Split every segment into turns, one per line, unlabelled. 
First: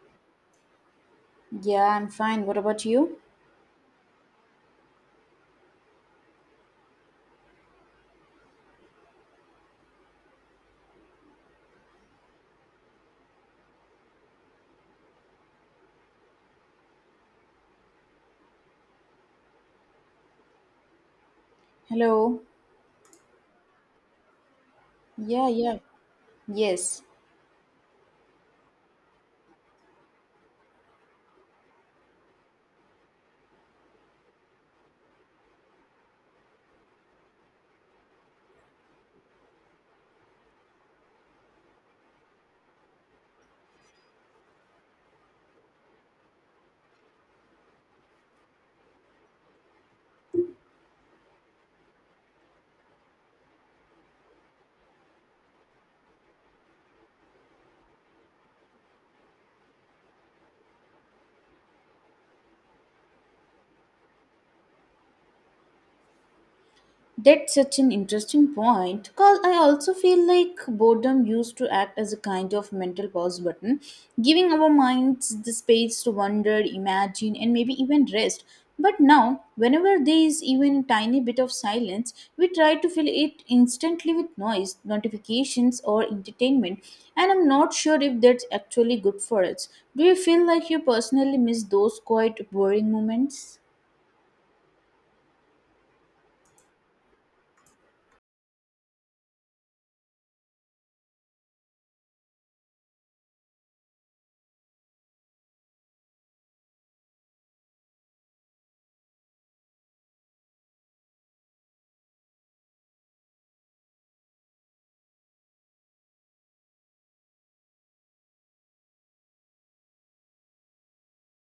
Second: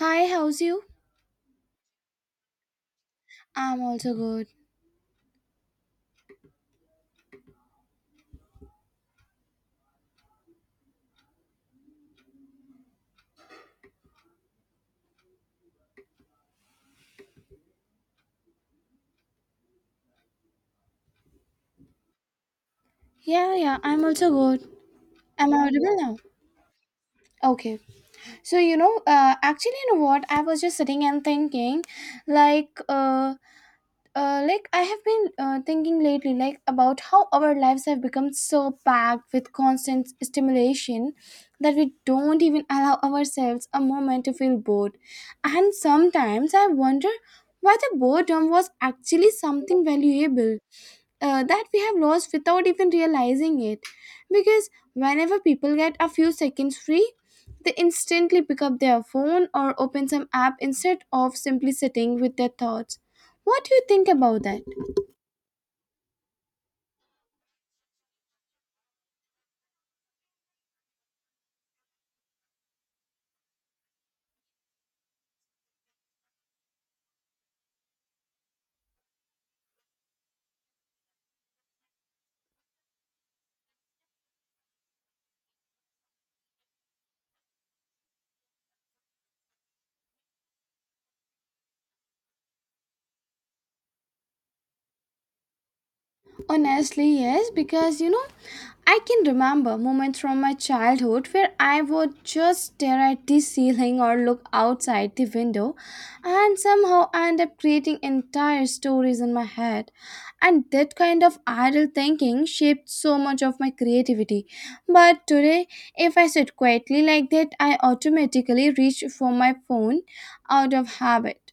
Hi, how's you?
Yeah, I'm fine. What about you?
I'm also good.
Hello.
Yeah, yeah, I'm also good.
Yeah,
Am I
yeah.
audible now?
Yes.
Okay. So, you know, actually, you know what? I was just sitting and thinking, like, uh, I have been thinking lately, about how our lives have become so packed with constant stimulation that we don't even allow ourselves a moment to feel bored. And sometimes I wonder whether boredom was actually something valuable that we have lost without even realizing it. Because whenever people get a few seconds free, they instantly pick up their phone or open some app instead of simply sitting with their thoughts. What do you think about that?
That's such an interesting point. Cause I also feel like boredom used to act as a kind of mental pause button, giving our minds the space to wonder, imagine, and maybe even rest. But now, whenever there is even a tiny bit of silence, we try to fill it instantly with noise, notifications, or entertainment. And I'm not sure if that's actually good for us. Do you feel like you personally miss those quiet, boring moments?
Honestly, yes, because I can remember moments from my childhood where I would just stare at the ceiling or look outside the window and somehow end up creating entire stories in my head. And that kind of idle thinking shaped so much of my creativity. But today, if I sit quietly like that, I automatically reach for my phone out of habit,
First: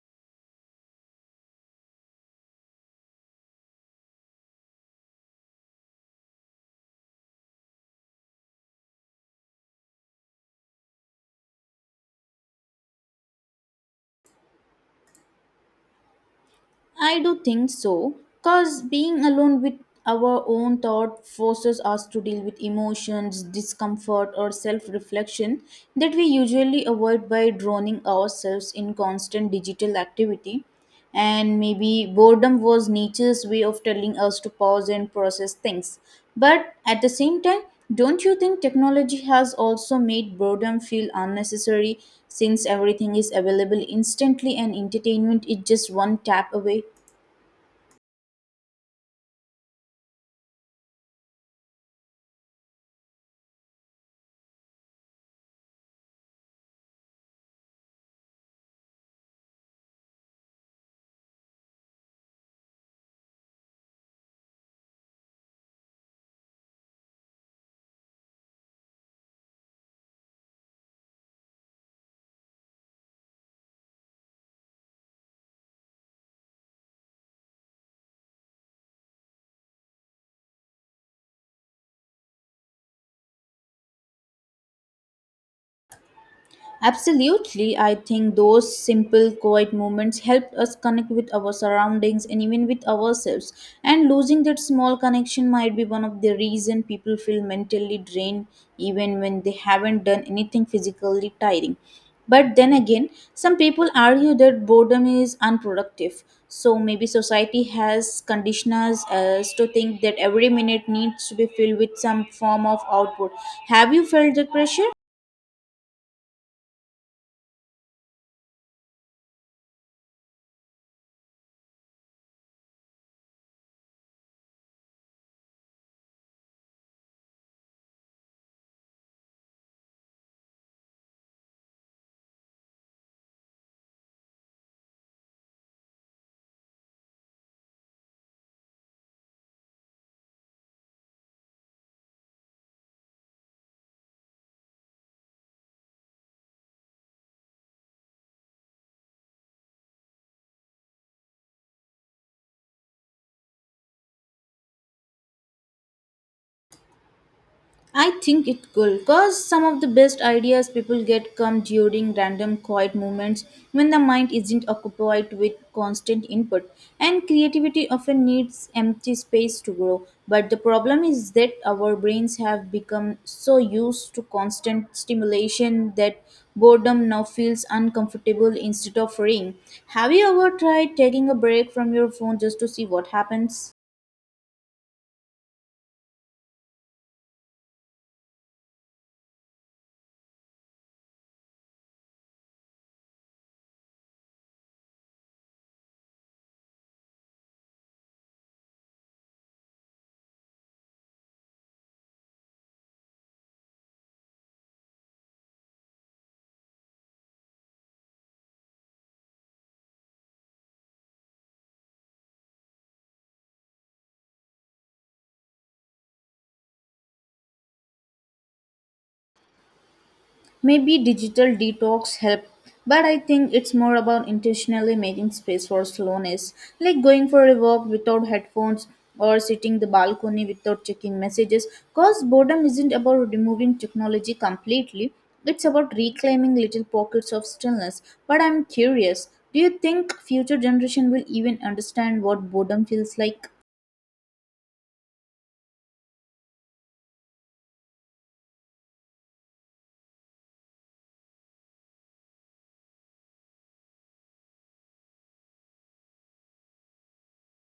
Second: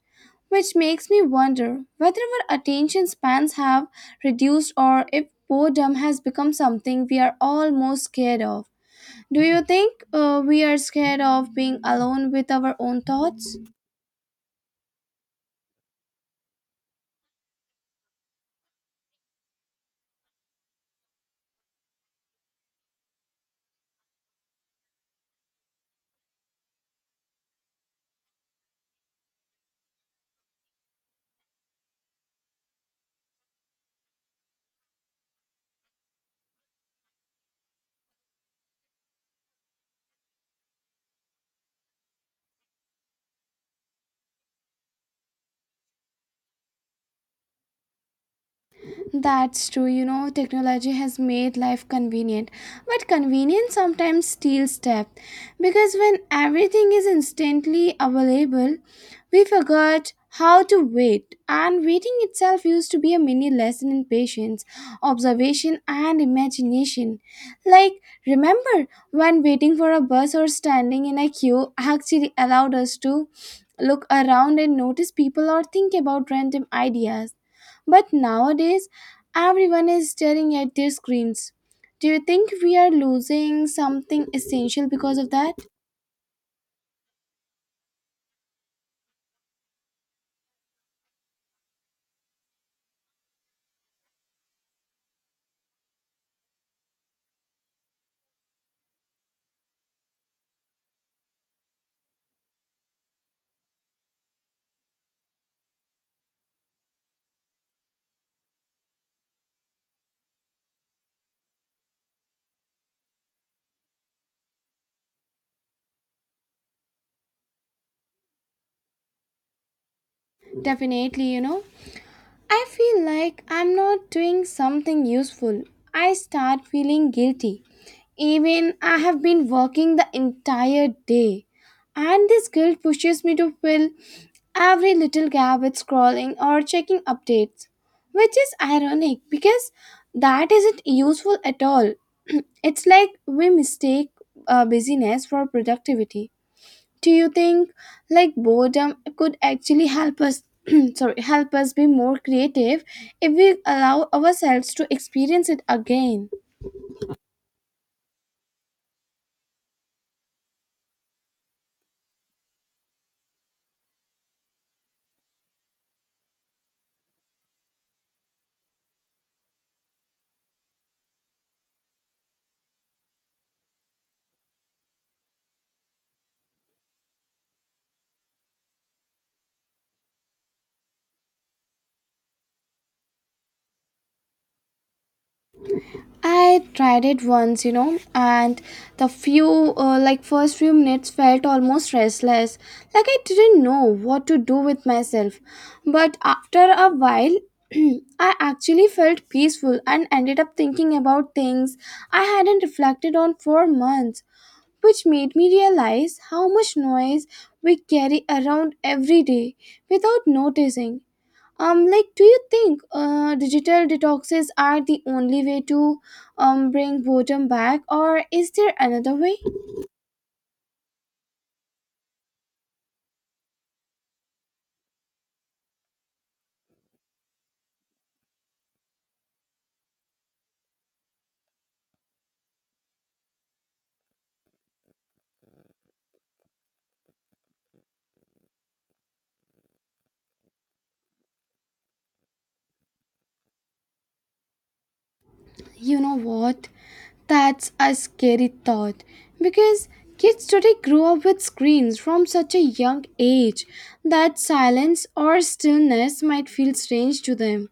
which makes me wonder whether our attention spans have reduced or if boredom has become something we are almost scared of. Do you think we are scared of being alone with our own thoughts?
I do think so, because being alone with our own thought forces us to deal with emotions, discomfort, or self reflection that we usually avoid by drowning ourselves in constant digital activity. And maybe boredom was nature's way of telling us to pause and process things. But at the same time, don't you think technology has also made boredom feel unnecessary since everything is available instantly and entertainment is just one tap away?
That's true. Technology has made life convenient, but convenience sometimes steals depth because when everything is instantly available, we forgot how to wait. And waiting itself used to be a mini lesson in patience, observation, and imagination. Like, Remember when waiting for a bus or standing in a queue actually allowed us to look around and notice people or think about random ideas. But nowadays, everyone is staring at their screens. Do you think we are losing something essential because of that?
Absolutely, I think those simple, quiet moments help us connect with our surroundings and even with ourselves. And losing that small connection might be one of the reason people feel mentally drained even when they haven't done anything physically tiring. But then again, some people argue that boredom is unproductive. So maybe society has conditioned us as to think that every minute needs to be filled with some form of output. Have you felt that pressure?
Definitely. I feel like I'm not doing something useful. I start feeling guilty. Even I have been working the entire day, and this guilt pushes me to fill every little gap with scrolling or checking updates, which is ironic because that isn't useful at all. It's like we mistake busyness for productivity. Do you think boredom could actually help us? Sorry, help us be more creative if we allow ourselves to experience it again?
I think it could because some of the best ideas people get come during random quiet moments when the mind isn't occupied with constant input. And creativity often needs empty space to grow. But the problem is that our brains have become so used to constant stimulation that boredom now feels uncomfortable instead of freeing. Have you ever tried taking a break from your phone just to see what happens?
I tried it once, and the first few minutes felt almost restless. Like, I didn't know what to do with myself. But after a while, I actually felt peaceful and ended up thinking about things I hadn't reflected on for months, which made me realize how much noise we carry around every day without noticing. Do you think digital detoxes are the only way to bring boredom back, or is there another way?
Maybe digital detox help, but I think it's more about intentionally making space for slowness, like going for a walk without headphones or sitting the balcony without checking messages. Cause boredom isn't about removing technology completely. It's about reclaiming little pockets of stillness. But I'm curious, do you think future generation will even understand what boredom feels like?
You know what? That's a scary thought because kids today grow up with screens from such a young age that silence or stillness might feel strange to them.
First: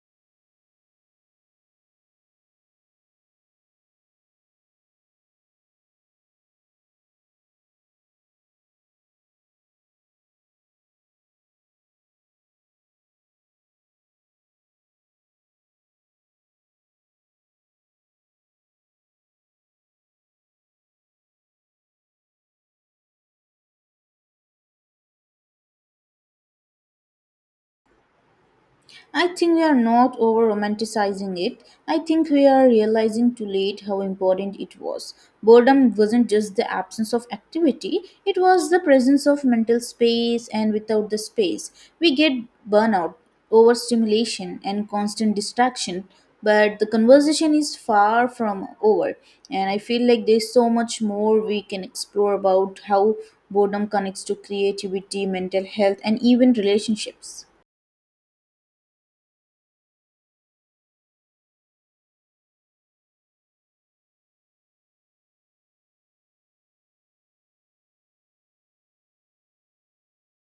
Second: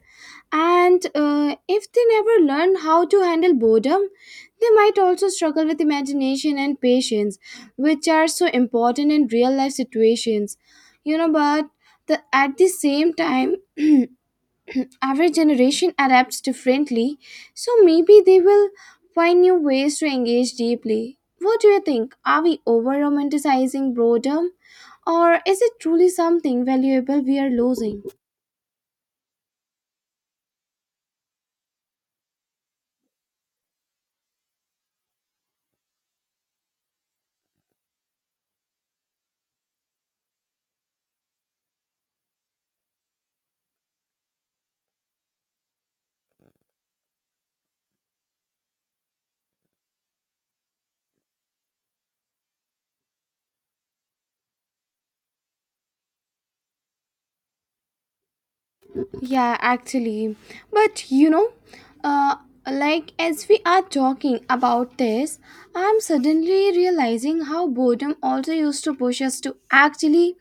And if they never learn how to handle boredom, they might also struggle with imagination and patience, which are so important in real life situations. But at the same time, every generation adapts differently, so maybe they will find new ways to engage deeply. What do you think? Are we over romanticizing boredom, or is it truly something valuable we are losing?
I think we are not over romanticizing it. I think we are realizing too late how important it was. Boredom wasn't just the absence of activity, it was the presence of mental space, and without the space, we get burnout, overstimulation, and constant distraction. But the conversation is far from over, and I feel like there's so much more we can explore about how boredom connects to creativity, mental health, and even relationships.
Yeah, actually. But uh, as we are talking about this, I'm suddenly realizing how boredom also used to push us to actually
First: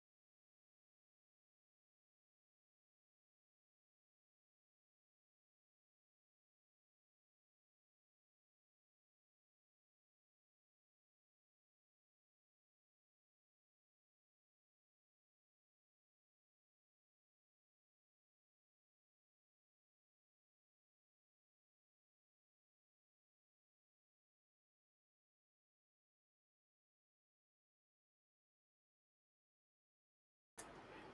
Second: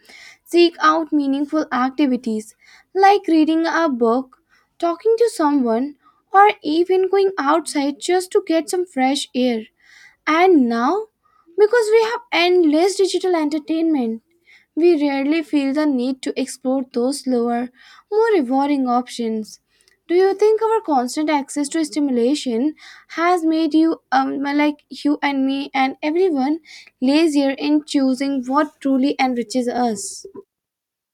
seek out meaningful activities like reading a book, talking to someone, or even going outside just to get some fresh air. And now, because we have endless digital entertainment, we rarely feel the need to explore those slower, more rewarding options. Do you think our constant access to stimulation has made you and me and everyone, lazier in choosing what truly enriches us?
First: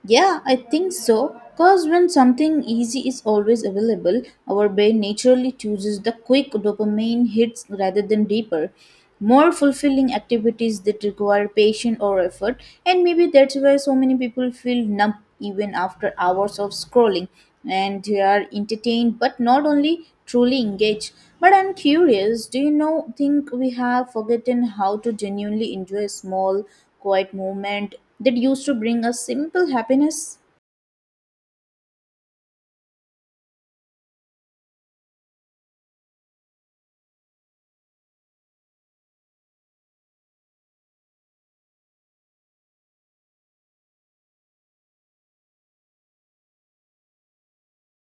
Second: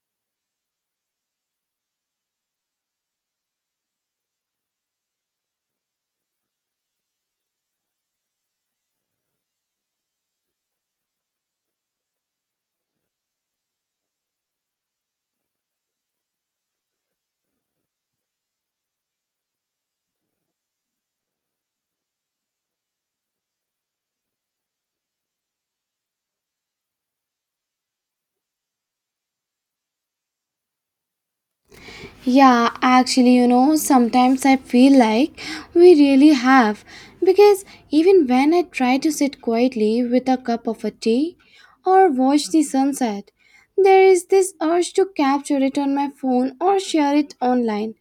Yeah, I think so. Because when something easy is always available, our brain naturally chooses the quick dopamine hits rather than deeper, more fulfilling activities that require patience or effort. And maybe that's why so many people feel numb even after hours of scrolling and they are entertained but not only truly engaged. But I'm curious, do think we have forgotten how to genuinely enjoy a small quiet moment that used to bring us simple happiness?
Yeah, actually, sometimes I feel like we really have. Because even when I try to sit quietly with a cup of a tea or watch the sunset, there is this urge to capture it on my phone or share it online,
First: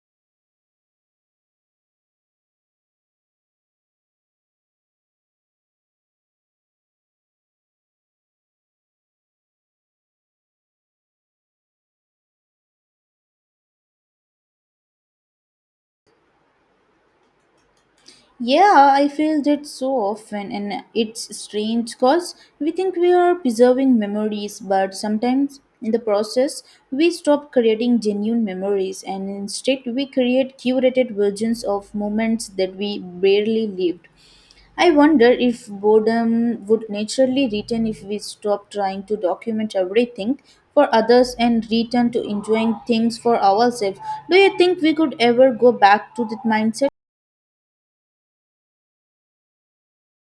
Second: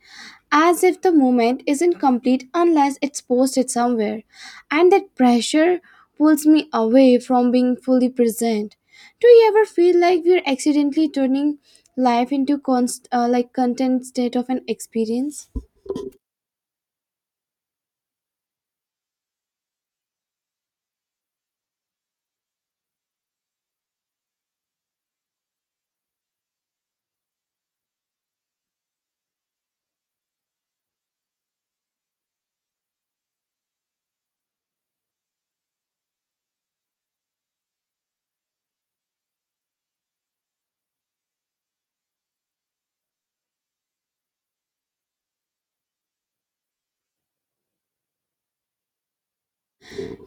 as if the moment isn't complete unless it's posted somewhere. And that pressure pulls me away from being fully present. Do you ever feel like we're accidentally turning life into content state of an experience?
Yeah, I feel that so often, and it's strange because we think we are preserving memories, but sometimes in the process, we stop creating genuine memories and instead we create curated versions of moments that we barely lived. I wonder if boredom would naturally return if we stop trying to document everything for others and return to enjoying things for ourselves. Do you think we could ever go back to that mindset?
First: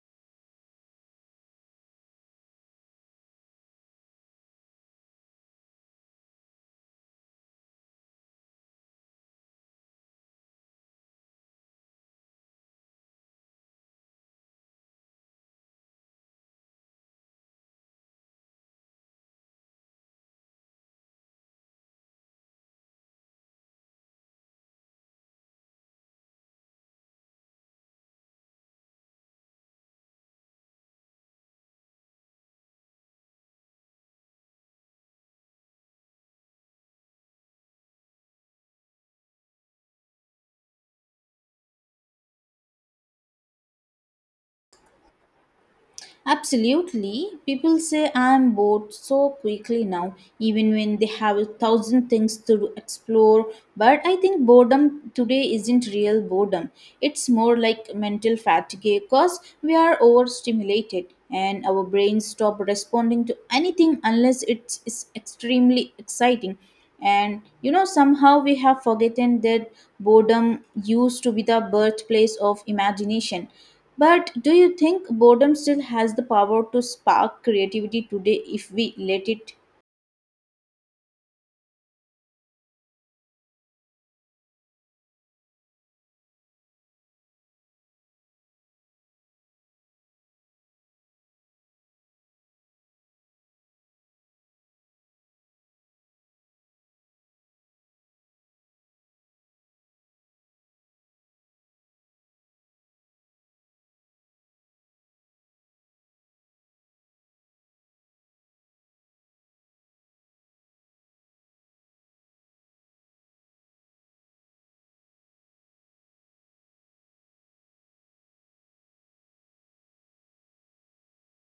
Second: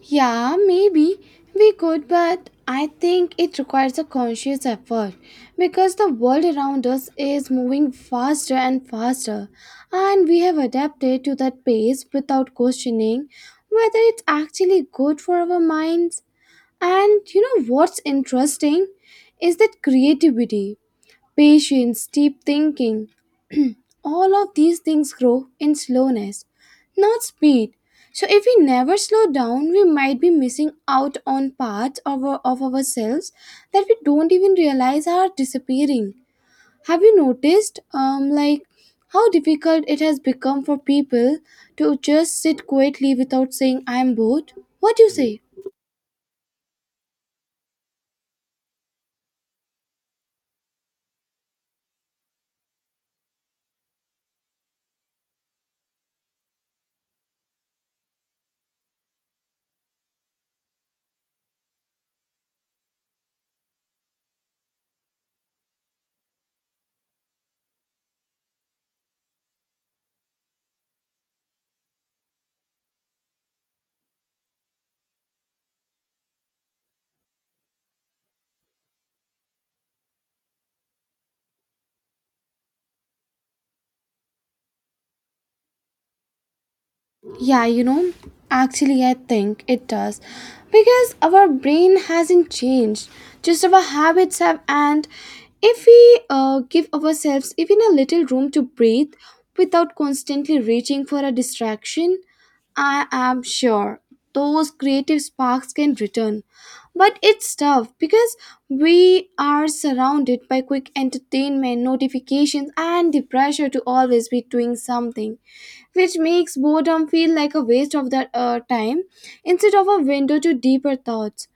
Yeah, maybe we could, but I think it requires a conscious effort because the world around us is moving faster and faster, and we have adapted to that pace without questioning whether it's actually good for our minds. And you know what's interesting is that creativity, patience, deep thinking, all of these things grow in slowness, not speed. So, if we never slow down, we might be missing out on parts of ourselves that we don't even realize are disappearing. Have you noticed, how difficult it has become for people to just sit quietly without saying, I'm bored? What do you say?
Absolutely. People say I'm bored so quickly now, even when they have a thousand things to explore. But I think boredom today isn't real boredom. It's more like mental fatigue because we are overstimulated and our brains stop responding to anything unless it's extremely exciting, and somehow we have forgotten that boredom used to be the birthplace of imagination. But do you think boredom still has the power to spark creativity today if we let it?
Yeah, actually, I think it does because our brain hasn't changed, just our habits have. And if we give ourselves even a little room to breathe without constantly reaching for a distraction, I am sure those creative sparks can return. But it's tough because we are surrounded by quick entertainment, notifications, and the pressure to always be doing something, which makes boredom feel like a waste of that time instead of a window to deeper thoughts.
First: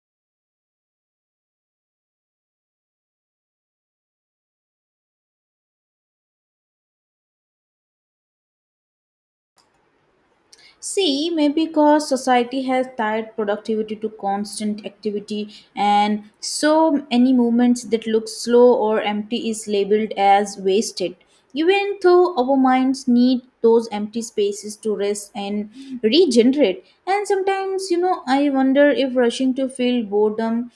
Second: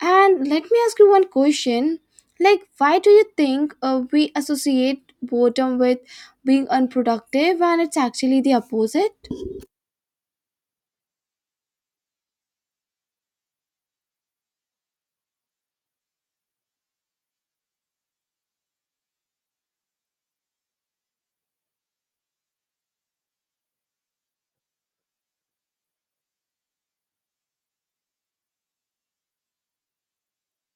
And let me ask you one question, like, why do you think we associate boredom with being unproductive when it's actually the opposite?
See, maybe because society has tied productivity to constant activity, and so any movements that look slow or empty is labeled as wasted. Even though our minds need those empty spaces to rest and regenerate. And sometimes I wonder if rushing to feel boredom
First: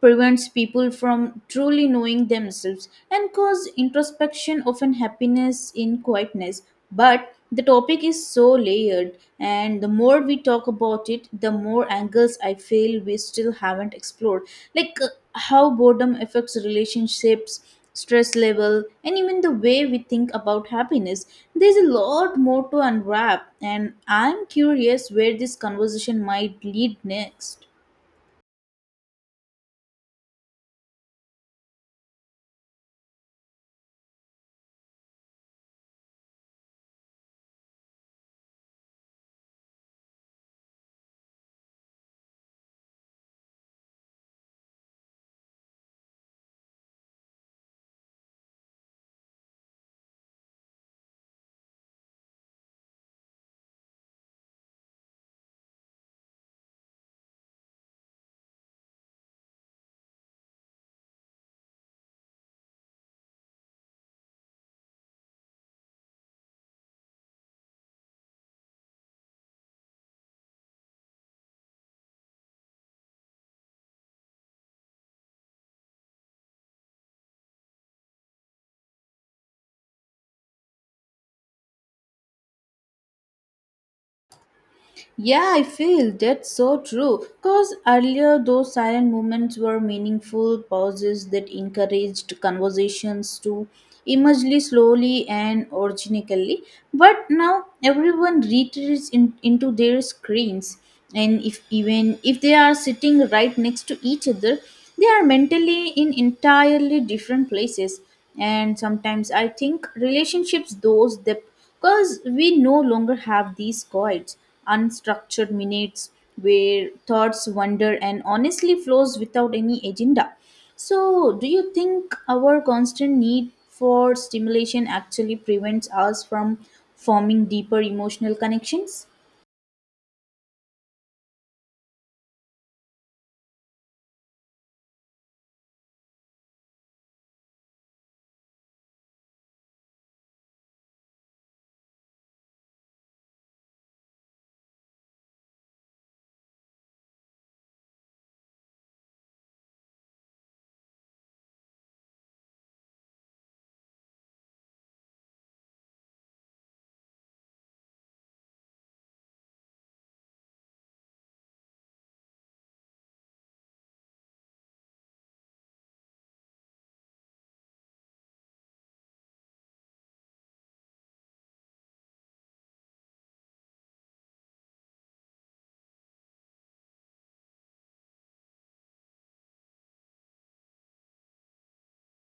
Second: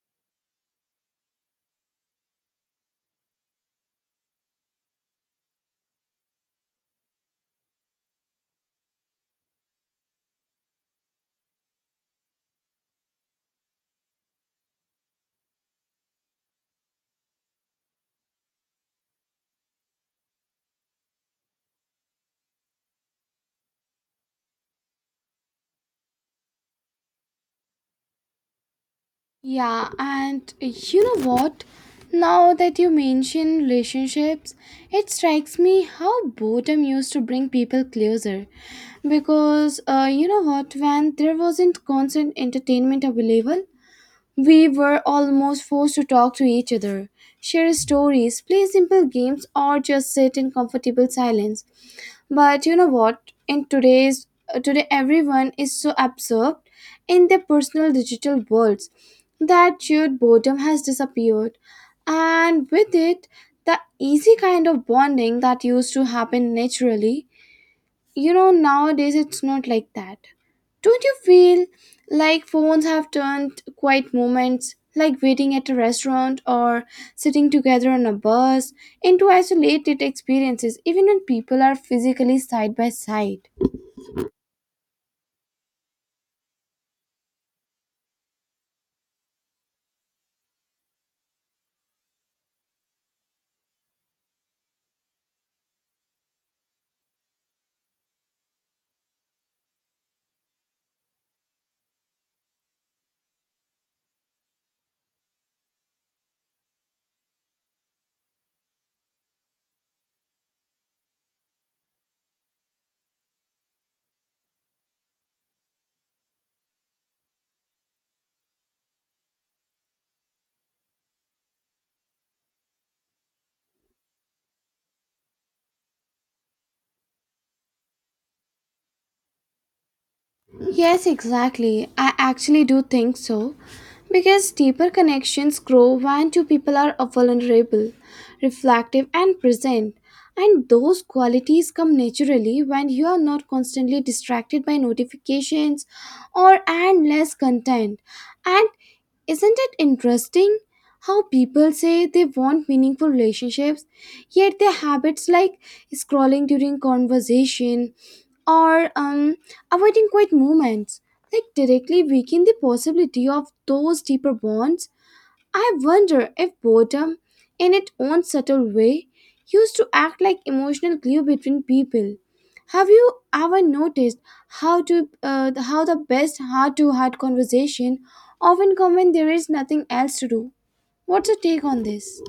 prevents people from truly knowing themselves and cause introspection often happiness in quietness. But the topic is so layered, and the more we talk about it, the more angles I feel we still haven't explored, like how boredom affects relationships, stress level, and even the way we think about happiness. There's a lot more to unwrap, and I'm curious where this conversation might lead next.
Yeah, and you know what? Now that you mention relationships, it strikes me how boredom used to bring people closer. Because when there wasn't constant entertainment available, we were almost forced to talk to each other, share stories, play simple games, or just sit in comfortable silence. But you know what? In today's today, everyone is so absorbed in their personal digital worlds that shared boredom has disappeared, and with it, the easy kind of bonding that used to happen naturally. You know, nowadays it's not like that. Don't you feel like phones have turned quiet moments like waiting at a restaurant or sitting together on a bus into isolated experiences even when people are physically side by side?
Yeah, I feel that's so true. Because earlier, those silent moments were meaningful pauses that encouraged conversations to emerge slowly and organically. But now, everyone retreats into their screens, and if even if they are sitting right next to each other, they are mentally in entirely different places. And sometimes I think relationships, those that because we no longer have these quiet, unstructured minutes where thoughts wander and honestly flows without any agenda. So, do you think our constant need for stimulation actually prevents us from forming deeper emotional connections?
Yes, exactly. I actually do think so. Because deeper connections grow when two people are vulnerable, reflective, and present. And those qualities come naturally when you are not constantly distracted by notifications or endless content. And isn't it interesting how people say they want meaningful relationships yet their habits like scrolling during conversation or avoiding quiet moments like directly weaken the possibility of those deeper bonds. I wonder if boredom, in its own subtle way, used to act like emotional glue between people. Have you ever noticed how to uh, how the best heart to heart conversation often come when there is nothing else to do? What's your take on this?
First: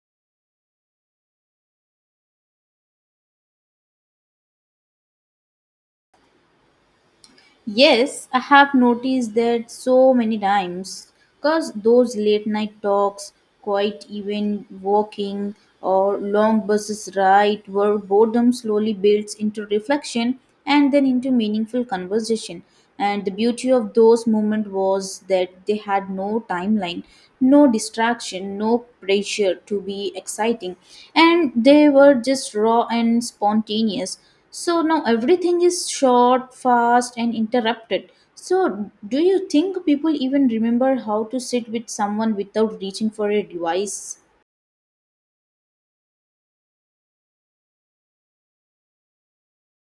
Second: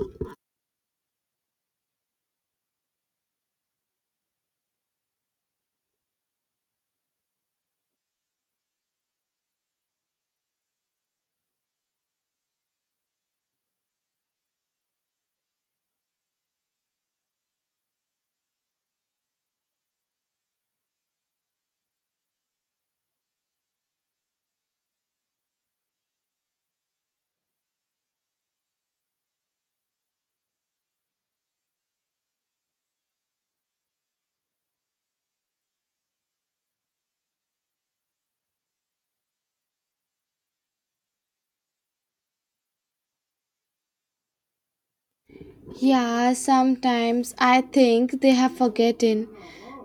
Yes, I have noticed that so many times, because those late night talks, quiet even walking, or long buses ride where boredom slowly builds into reflection and then into meaningful conversation. And the beauty of those moments was that they had no timeline, no distraction, no pressure to be exciting, and they were just raw and spontaneous. So now everything is short, fast, and interrupted. So, do you think people even remember how to sit with someone without reaching for a device?
Yeah, sometimes I think they have forgotten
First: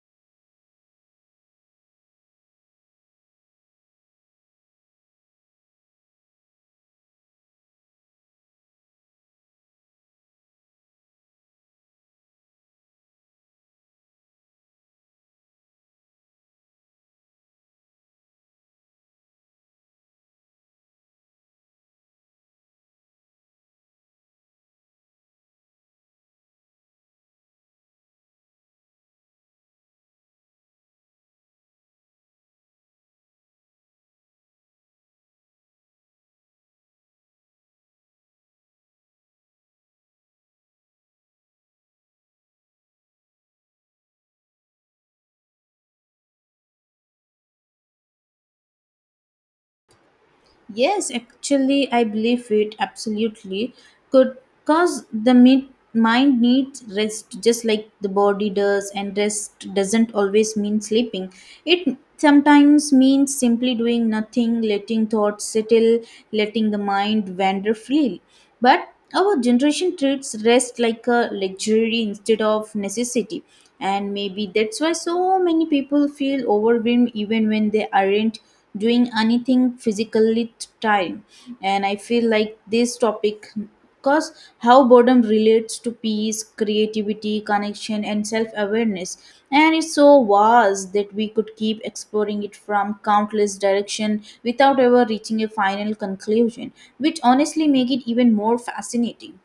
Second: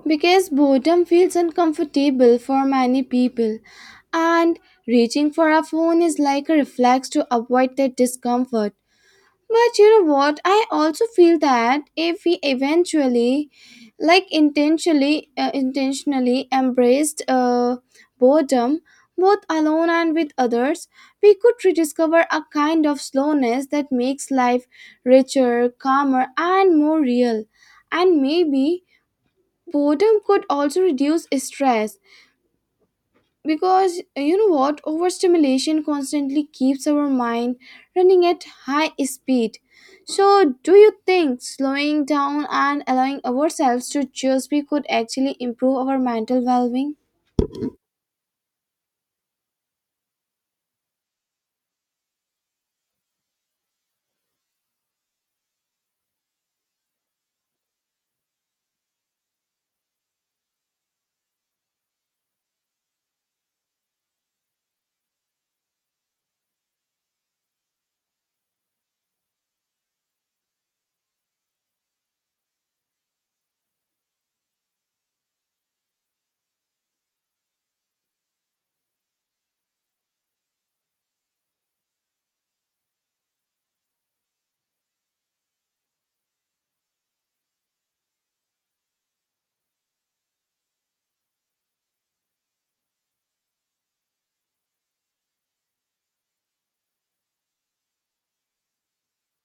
because boredom feels uncomfortable for many people, and reaching for a phone is like a reflex to avoid that discomfort. But you know what? I also feel that if we intentionally embraced boredom, both alone and with others, we could rediscover a kind of slowness that makes life richer, calmer, and more real. And maybe boredom could also reduce stress because you know what, overstimulation constantly keeps our mind running at high speed. So do you think slowing down and allowing ourselves to just be could actually improve our mental well-being?
Yes, actually, I believe it absolutely. Could cause the mind needs rest, just like the body does, and rest doesn't always mean sleeping. It sometimes means simply doing nothing, letting thoughts settle, letting the mind wander freely. But our generation treats rest like a luxury instead of necessity. And maybe that's why so many people feel overwhelmed even when they aren't doing anything physically time. And I feel like this topic because how boredom relates to peace, creativity, connection, and self awareness. And it's so vast that we could keep exploring it from countless direction without ever reaching a final conclusion, which honestly make it even more fascinating.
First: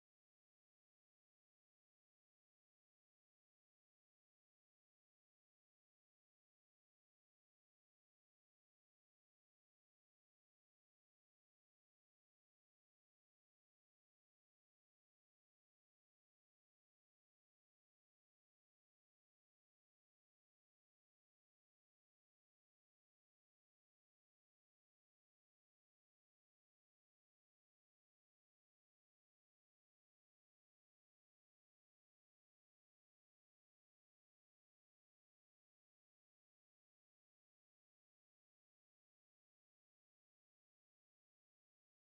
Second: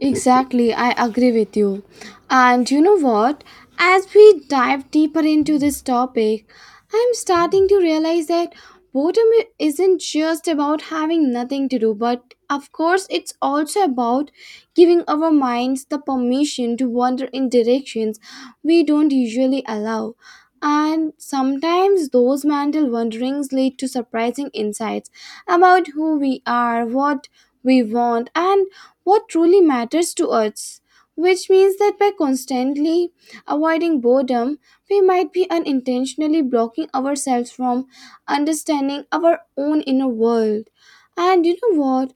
Exactly, I agree with you. And you know what? As we dive deeper into this topic, I'm starting to realize that isn't just about having nothing to do, but of course, it's also about giving our minds the permission to wander in directions we don't usually allow. And sometimes those mental wanderings lead to surprising insights about who we are, what we want, and what truly matters to us. Which means that by constantly avoiding boredom, we might be unintentionally blocking ourselves from understanding our own inner world. And you know what?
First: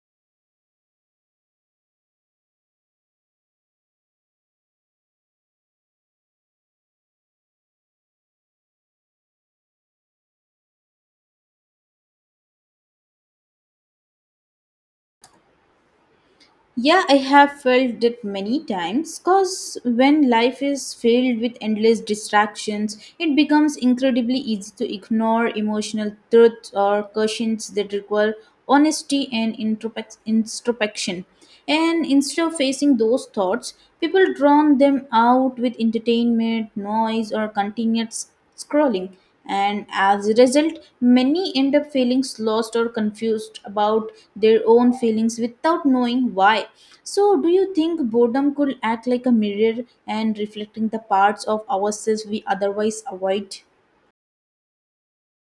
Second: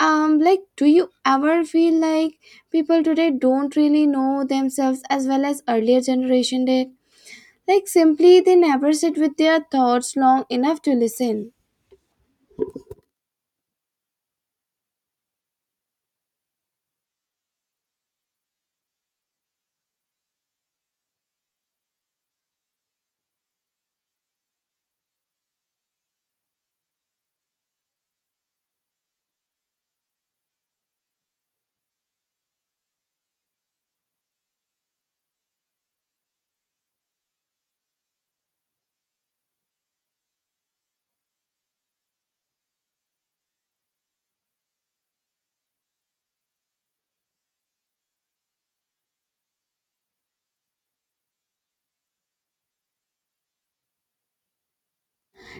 Do you ever feel like people today don't really know themselves as well as earlier generation did? Like, simply they never sit with their thoughts long enough to listen.
Yeah, I have felt it many times, because when life is filled with endless distractions, it becomes incredibly easy to ignore emotional truths or questions that require honesty and introspection. And instead of facing those thoughts, people drown them out with entertainment, noise, or continuous scrolling. And as a result, many end up feeling lost or confused about their own feelings without knowing why. So do you think boredom could act like a mirror and reflecting the parts of ourselves we otherwise avoid?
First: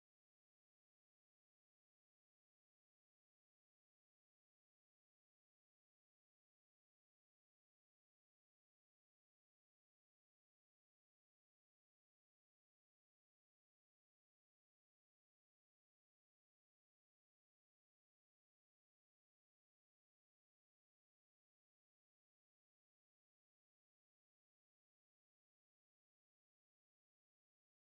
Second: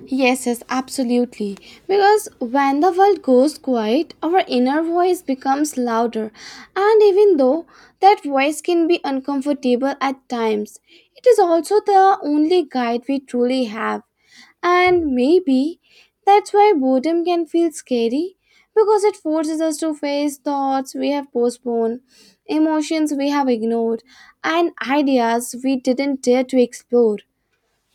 Yes, yes, absolutely. Because when the world goes quiet, our inner voice becomes louder. And even though that voice can be uncomfortable at times, it is also the only guide we truly have. And maybe that's why boredom can feel scary because it forces us to face thoughts we have postponed, emotions we have ignored, and ideas we didn't dare to explore.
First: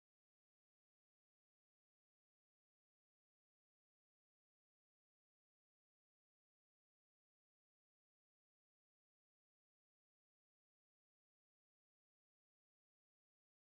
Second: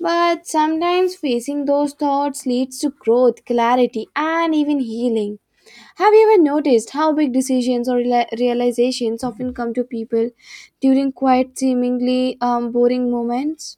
But sometimes facing those thoughts leads to growth, clarity, and even healing. Have you ever noticed how big decisions or realizations often come to people during quiet, seemingly boring moments?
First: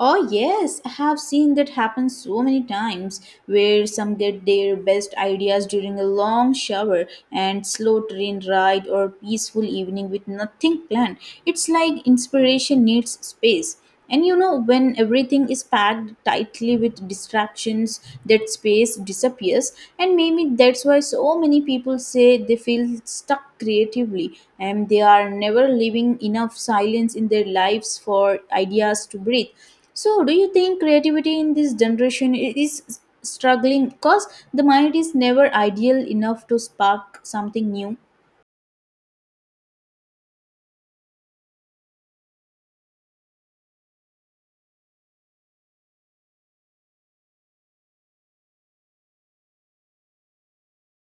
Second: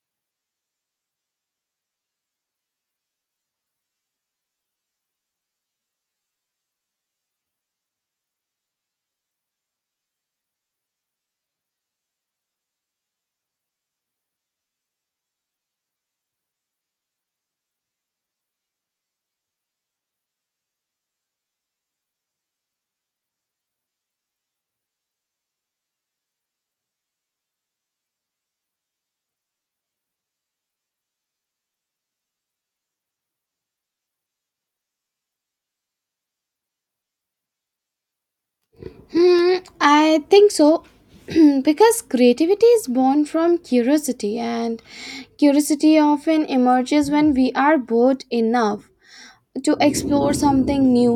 Oh, yes, I have seen that happen so many times, where some get their best ideas during a long shower and slow train ride or peaceful evening with nothing planned. It's like inspiration needs space. And when everything is packed tightly with distractions, that space disappears. And maybe that's why so many people say they feel stuck creatively, and they are never leaving enough silence in their lives for ideas to breathe. So, do you think creativity in this generation is struggling because the mind is never ideal enough to spark something new?
Hmm, I think so. Because creativity is born from curiosity, and curiosity often emerges when we are bored enough to explore something new,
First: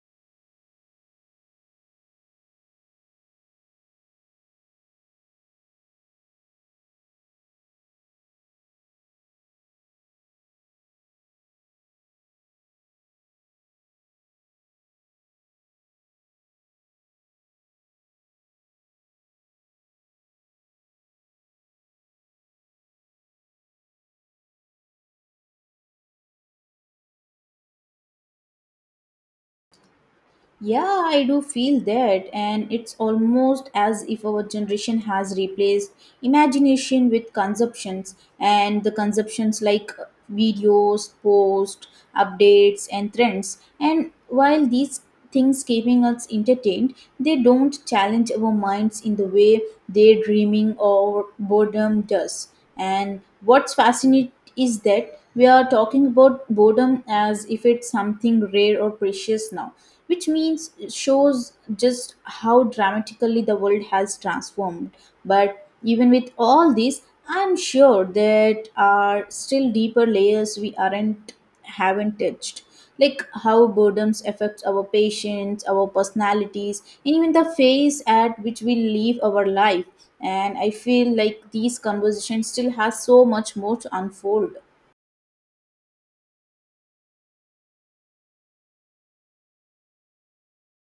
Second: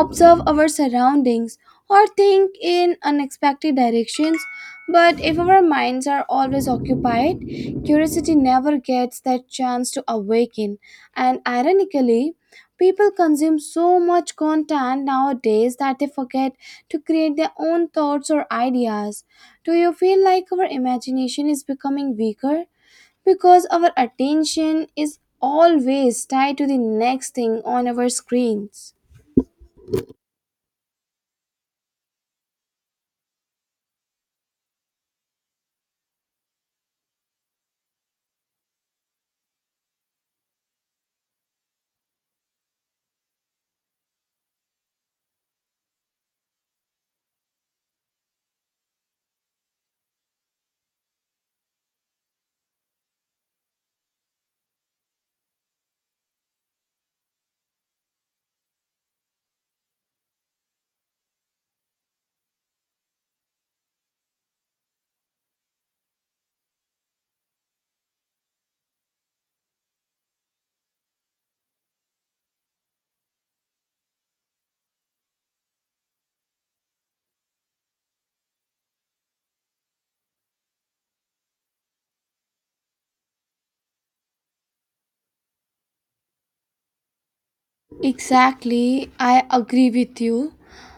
observe our surroundings, or think in unexpected directions. But if our minds are always occupied, curiosity never gets that chance to awaken. And ironically, people consume so much content nowadays that they forget to create their own thoughts or ideas. Do you feel like our imagination is becoming weaker because our attention is always tied to the next thing on our screens?
Yeah, I do feel that, and it's almost as if our generation has replaced imagination with consumptions, and the consumptions like videos, posts, updates, and trends. And while these things keeping us entertained, they don't challenge our minds in the way daydreaming or boredom does. And what's fascinating is that we are talking about boredom as if it's something rare or precious now, which means it shows just how dramatically the world has transformed. But even with all this, I'm sure that are still deeper layers we aren't haven't touched, like how boredom affects our patience, our personalities, and even the phase at which we live our life. And I feel like these conversations still has so much more to unfold.
Exactly, I agree with you.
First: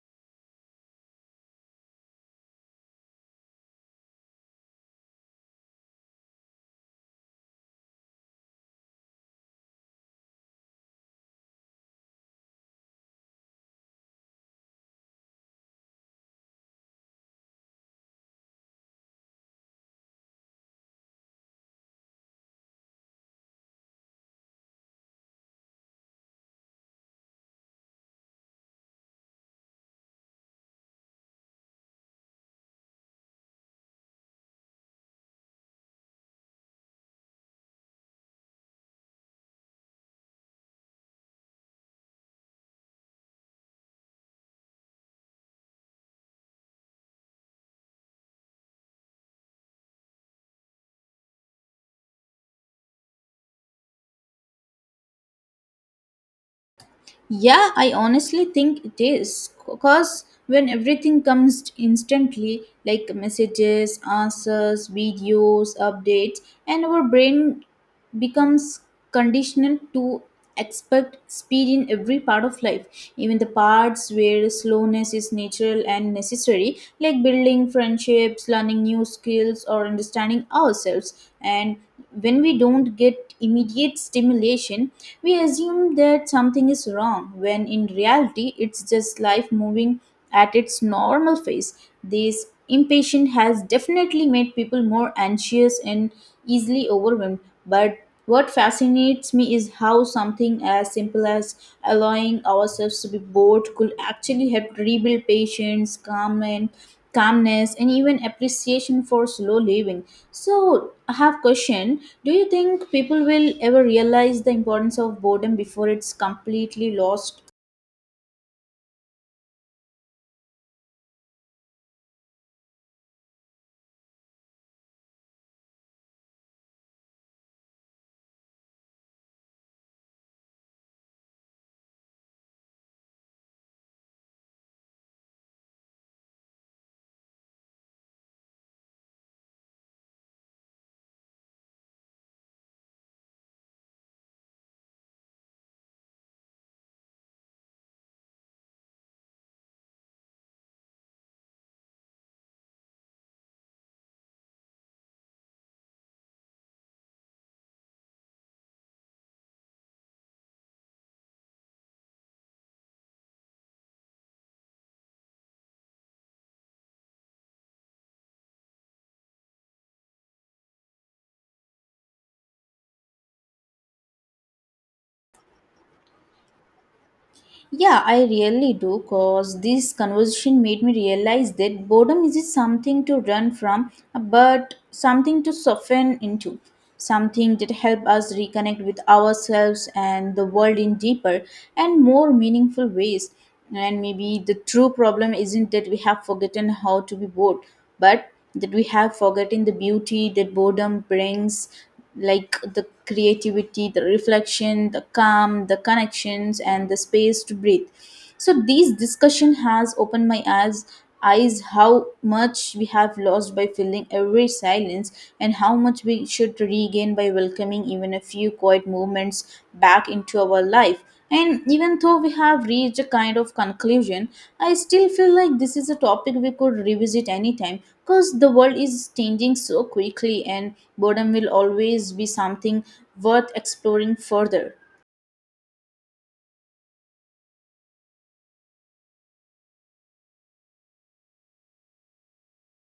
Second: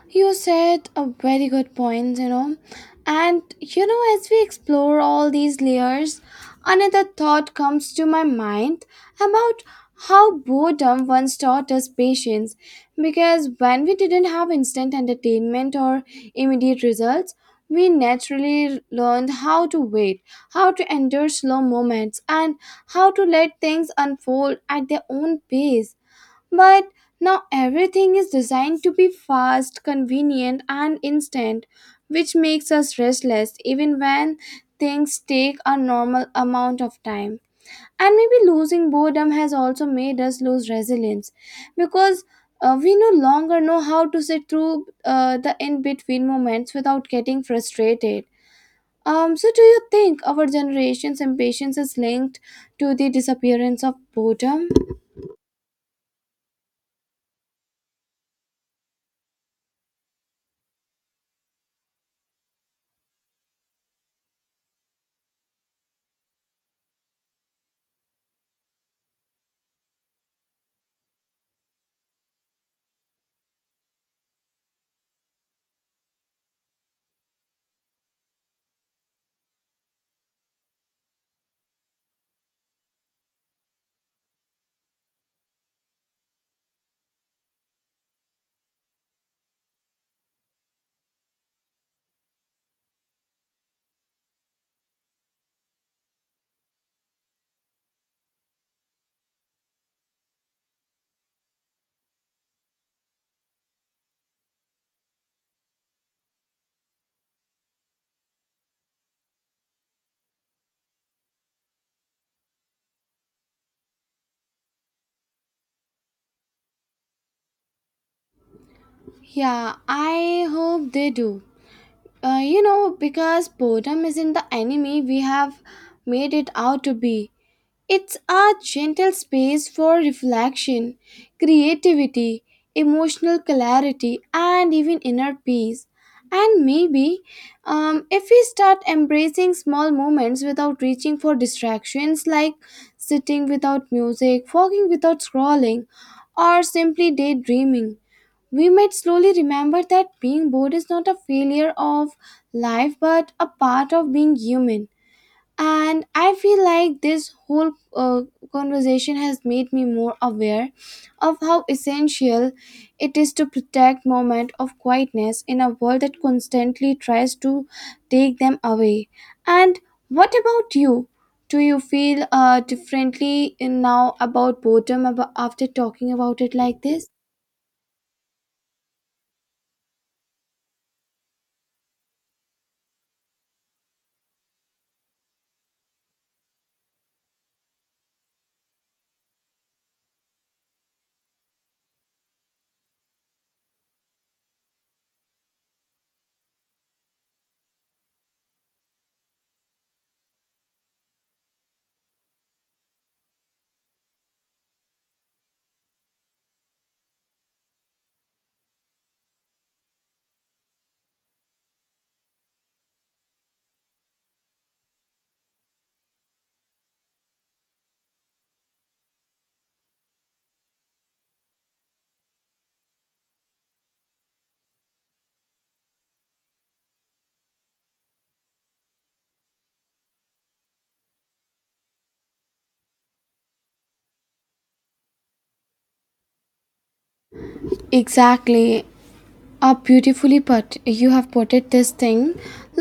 You said a very good point. And as we explore all these layers, another thought comes to my mind about how boredom once taught us patience. Because when we didn't have instant entertainment or immediate results, we naturally learned how to wait, how to endure slow moments, and how to let things unfold at their own pace. But now everything is designed to be fast, convenient, and instant, which makes us restless even when things take a normal amount of time. And maybe losing boredom has also made us lose resilience because we no longer know how to sit through the in between moments without getting frustrated. So, do you think our generation's impatience is linked to the disappearance of boredom?
Yeah, I honestly think it is. Because when everything comes instantly, like messages, answers, videos, updates, and our brain becomes conditioned to expect speed in every part of life, even the parts where slowness is natural and necessary, like building friendships, learning new skills, or understanding ourselves. And when we don't get immediate stimulation, we assume that something is wrong, when in reality, it's just life moving at its normal pace. This impatience has definitely made people more anxious and easily overwhelmed. But what fascinates me is how something as simple as allowing ourselves to be bored could actually help rebuild patience, calm, and calmness and even appreciation for slow living. So I have question, do you think people will ever realize the importance of boredom before it's completely lost?
Yeah, I hope they do. You know, because boredom isn't the enemy we have made it out to be. It's a gentle space for reflection, creativity, emotional clarity, and even inner peace. And maybe if we start embracing small moments without reaching for distractions, like sitting without music, walking without scrolling, or simply daydreaming, we might slowly remember that being bored is not a failure of life but a part of being human. And I feel like this whole conversation has made me more aware of how essential it is to protect moment of quietness in a world that constantly tries to take them away. And what about you? Do you feel differently in now about boredom after talking about it like this?
Yeah, I really do. Cause this conversation made me realize that boredom isn't something to run from, but something to soften into, something that help us reconnect with ourselves and the world in deeper and more meaningful ways. And maybe the true problem isn't that we have forgotten how to be bored, but that we have forgotten the beauty that boredom brings, like the creativity, the reflection, the calm, the connections, and the space to breathe. So this discussion has opened my eyes how much we have lost by filling every silence, and how much we should regain by welcoming even a few quiet moments back into our life. And even though we have reached a kind of conclusion, I still feel like this is a topic we could revisit anytime, because the world is changing so quickly and boredom will always be something worth exploring further.
Exactly. Are beautifully put, you have putted this thing,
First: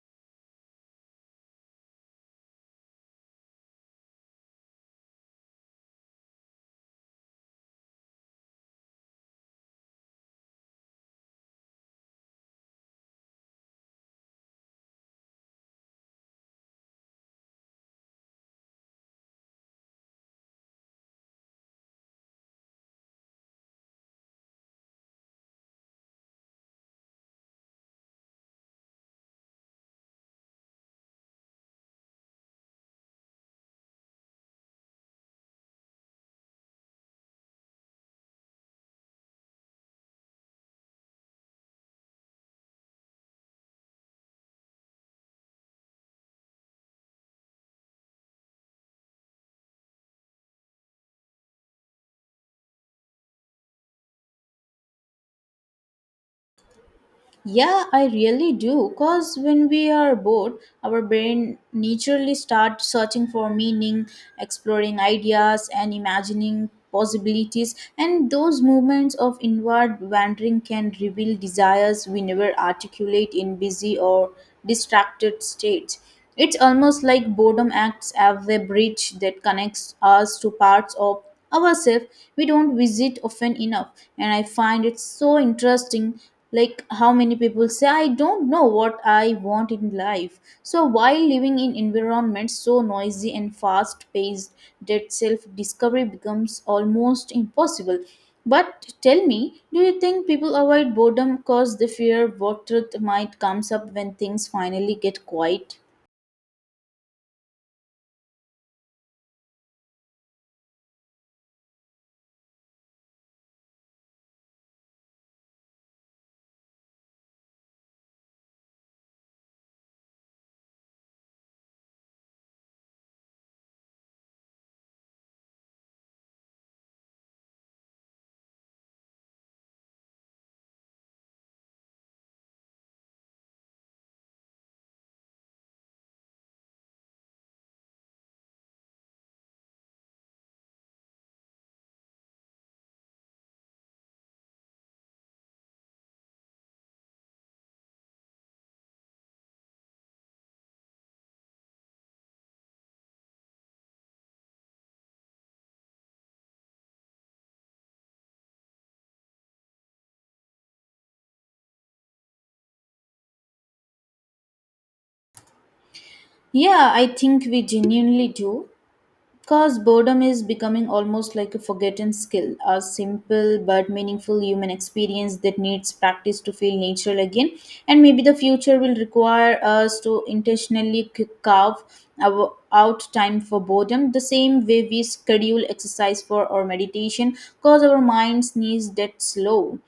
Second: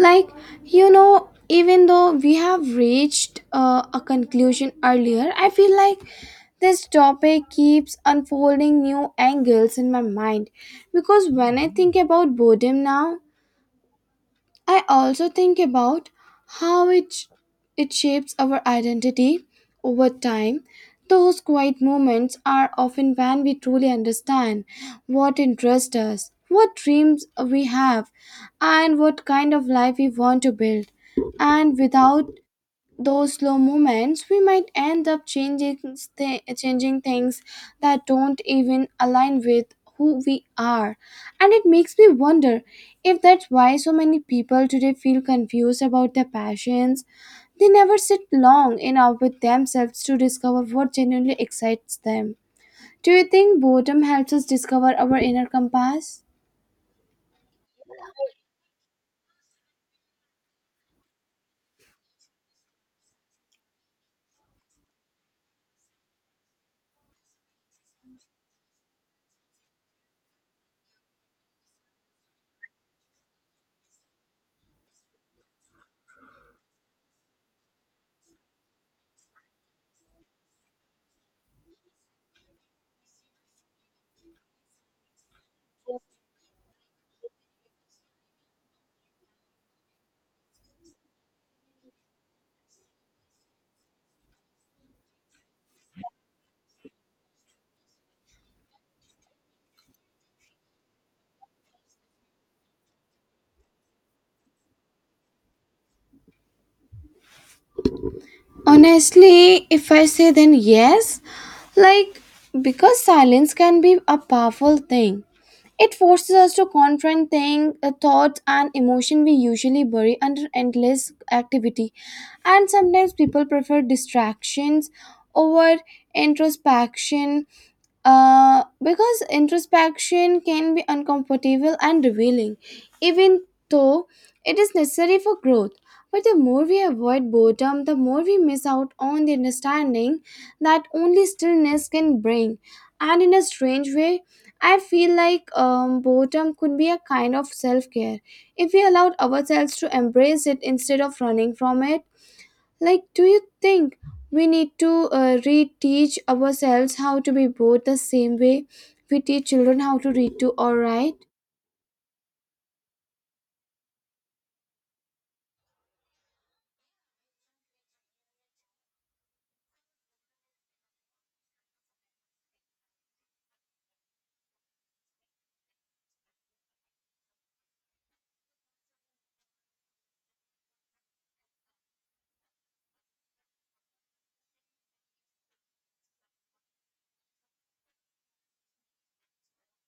like, even though we have reached a conclusion earlier, I feel like this topic keeps unfolding new angles in my mind. Because when I think about boredom now, I also think about how it shapes our identity over time. Those quiet moments are often when we truly understand what interests us, what dreams we have, and what kind of life we want to build. And without those slow moments, we might end up changing changing things that don't even align with who we are. And it makes me wonder if that's why so many people today feel confused about their passions. They never sit long enough with themselves to discover what genuinely excites them. Do you think boredom helps us discover our inner compass?
Yeah, I really do. Cause when we are bored, our brain naturally starts searching for meaning, exploring ideas, and imagining possibilities. And those movements of inward wandering can reveal desires we never articulate in busy or distracted states. It's almost like boredom acts as a bridge that connects us to parts of ourselves we don't visit often enough. And I find it so interesting, like how many people say, I don't know what I want in life. So while living in environments so noisy and fast paced that self discovery becomes almost impossible. But tell me, do you think people avoid boredom because they fear what truth might comes up when things finally get quiet?
Honestly, if I say then yes, like, because silence can be a powerful thing. It forces us to confront things, thoughts, and emotion we usually bury under endless activity. And sometimes people prefer distractions over introspection, because introspection can be uncomfortable and revealing, even though it is necessary for growth. But the more we avoid boredom, the more we miss out on the understanding that only stillness can bring. And in a strange way, I feel like boredom could be a kind of self care. If we allowed ourselves to embrace it instead of running from it, like, do you think we need to reteach ourselves how to be both the same way we teach children how to read to or write?
Yeah, I think we genuinely do. Because boredom is becoming almost like a forgotten skill, a simple but meaningful human experience that needs practice to feel natural again. And maybe the future will require us to intentionally carve out time for boredom, the same way we schedule exercise for or meditation, because our minds needs that slow.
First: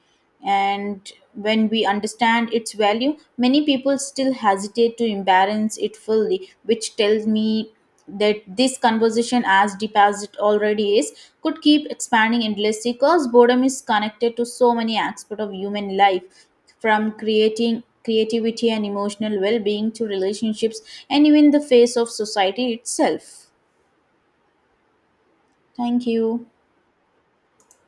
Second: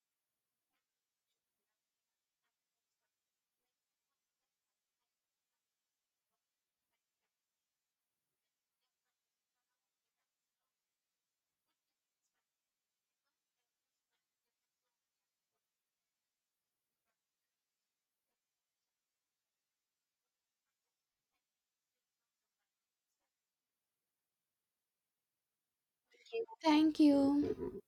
And when we understand its value, many people still hesitate to embrace it fully, which tells me that this conversation, as deep as it already is, could keep expanding endlessly because boredom is connected to so many aspects of human life, from creating creativity and emotional well-being to relationships, and even the face of society itself. Thank you.
Thank you.